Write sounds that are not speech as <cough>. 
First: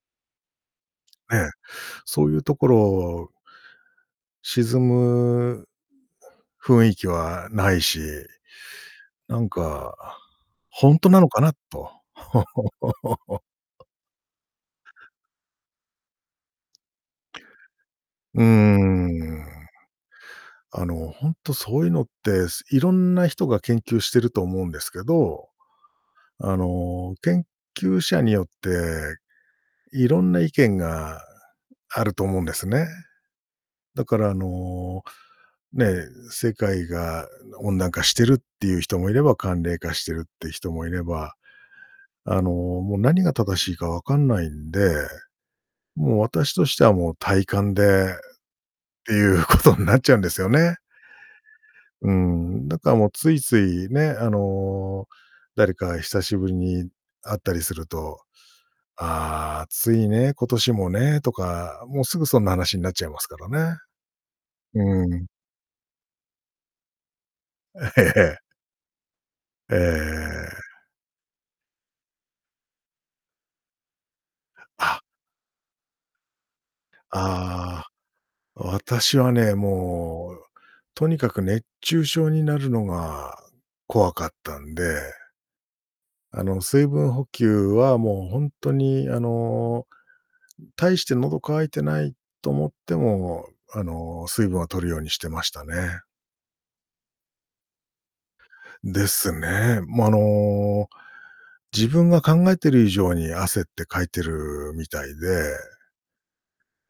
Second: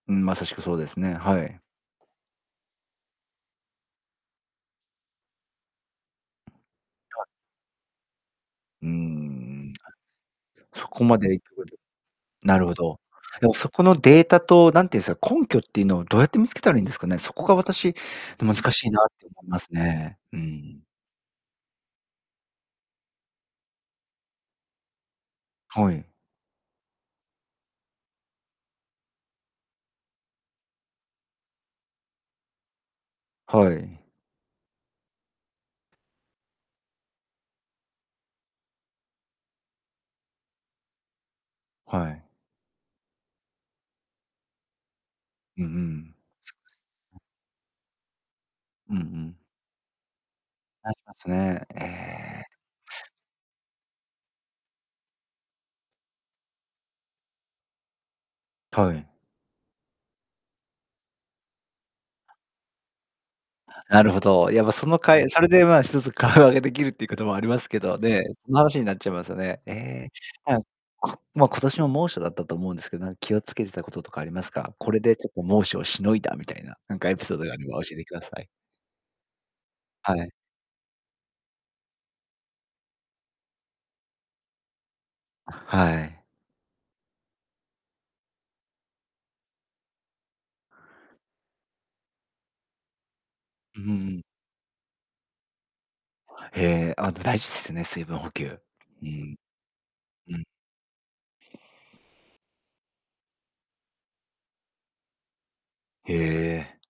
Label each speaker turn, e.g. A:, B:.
A: うん、まさしくそうですね、
B: え
A: は
B: え。
A: い。
B: そうゆう所沈む雰囲気
A: はい。
B: はないし、
A: うー
B: なん
A: ん。
B: か、
A: そ
B: ほん
A: こ
B: と
A: ま
B: なの
A: でい
B: かな
A: くと <unintelligible>
B: と。
A: なるほど。
B: <chuckles>
A: でもそこのデータと、なんていうんすか、根拠っていうのをどうやって見つけたらいいんですかね？そこが私、
B: うー
A: 難しいなって思
B: ん。
A: いますね。うー
B: あ
A: ん。
B: の、ほんとそういうのってすいろんな人が研究してると思うんですけど、
A: はい。
B: あの、研究者によっていろんな意見があると思うんですね。
A: はい。
B: だからあの、ね、世界が温暖化してるっていう人もいれば寒冷化してるっていう人もいれば、
A: はい。
B: あの、もう何が正しいか分かんないんで、
A: うんうん。
B: もう私としてはもう体感でっ
A: うんう
B: てい
A: ん。
B: うことになっちゃうんですよね。
A: なりますね。え
B: うー
A: え。
B: ん、だかもうついついね、あの、誰か久しぶりに会ったりすると
A: はい。
B: 「ああ、暑いね、今年もね」とか、もうすぐそんな話になっちゃいますからね。
A: なるほど。やっぱその
B: うー
A: か
B: ん。
A: いそれでまあ、一つ会話ができるっていうこともありますけ
B: え
A: ど、ねえ、
B: え。
A: その話になっちゃいますよね。え
B: え
A: え。<unintelligible>
B: え。
A: こまあ、今年も猛暑だったと思うんですけど、なんか気をつけてたこととかありますか？これ
B: あ
A: でちょっと猛暑をしのいだみたいな、なんかエピソードがあれば
B: あ
A: 教
B: あ、
A: えてください。
B: 私はね、
A: は
B: も
A: い。
B: うとにかく熱中症になるのが怖かったんで
A: あ、はい。
B: あの、水分補給はもうほんとに、あの、大して喉渇いてないと思っても、
A: う
B: あ
A: んうん。
B: の、水分を摂るようにしてましたね。
A: へえ、あ、でも大事ですね、水分補給。う
B: です
A: ん。
B: ね。ま、あ
A: うん。
B: の、自分が考えてる以上に汗ってかいてるみたいで
A: へえ。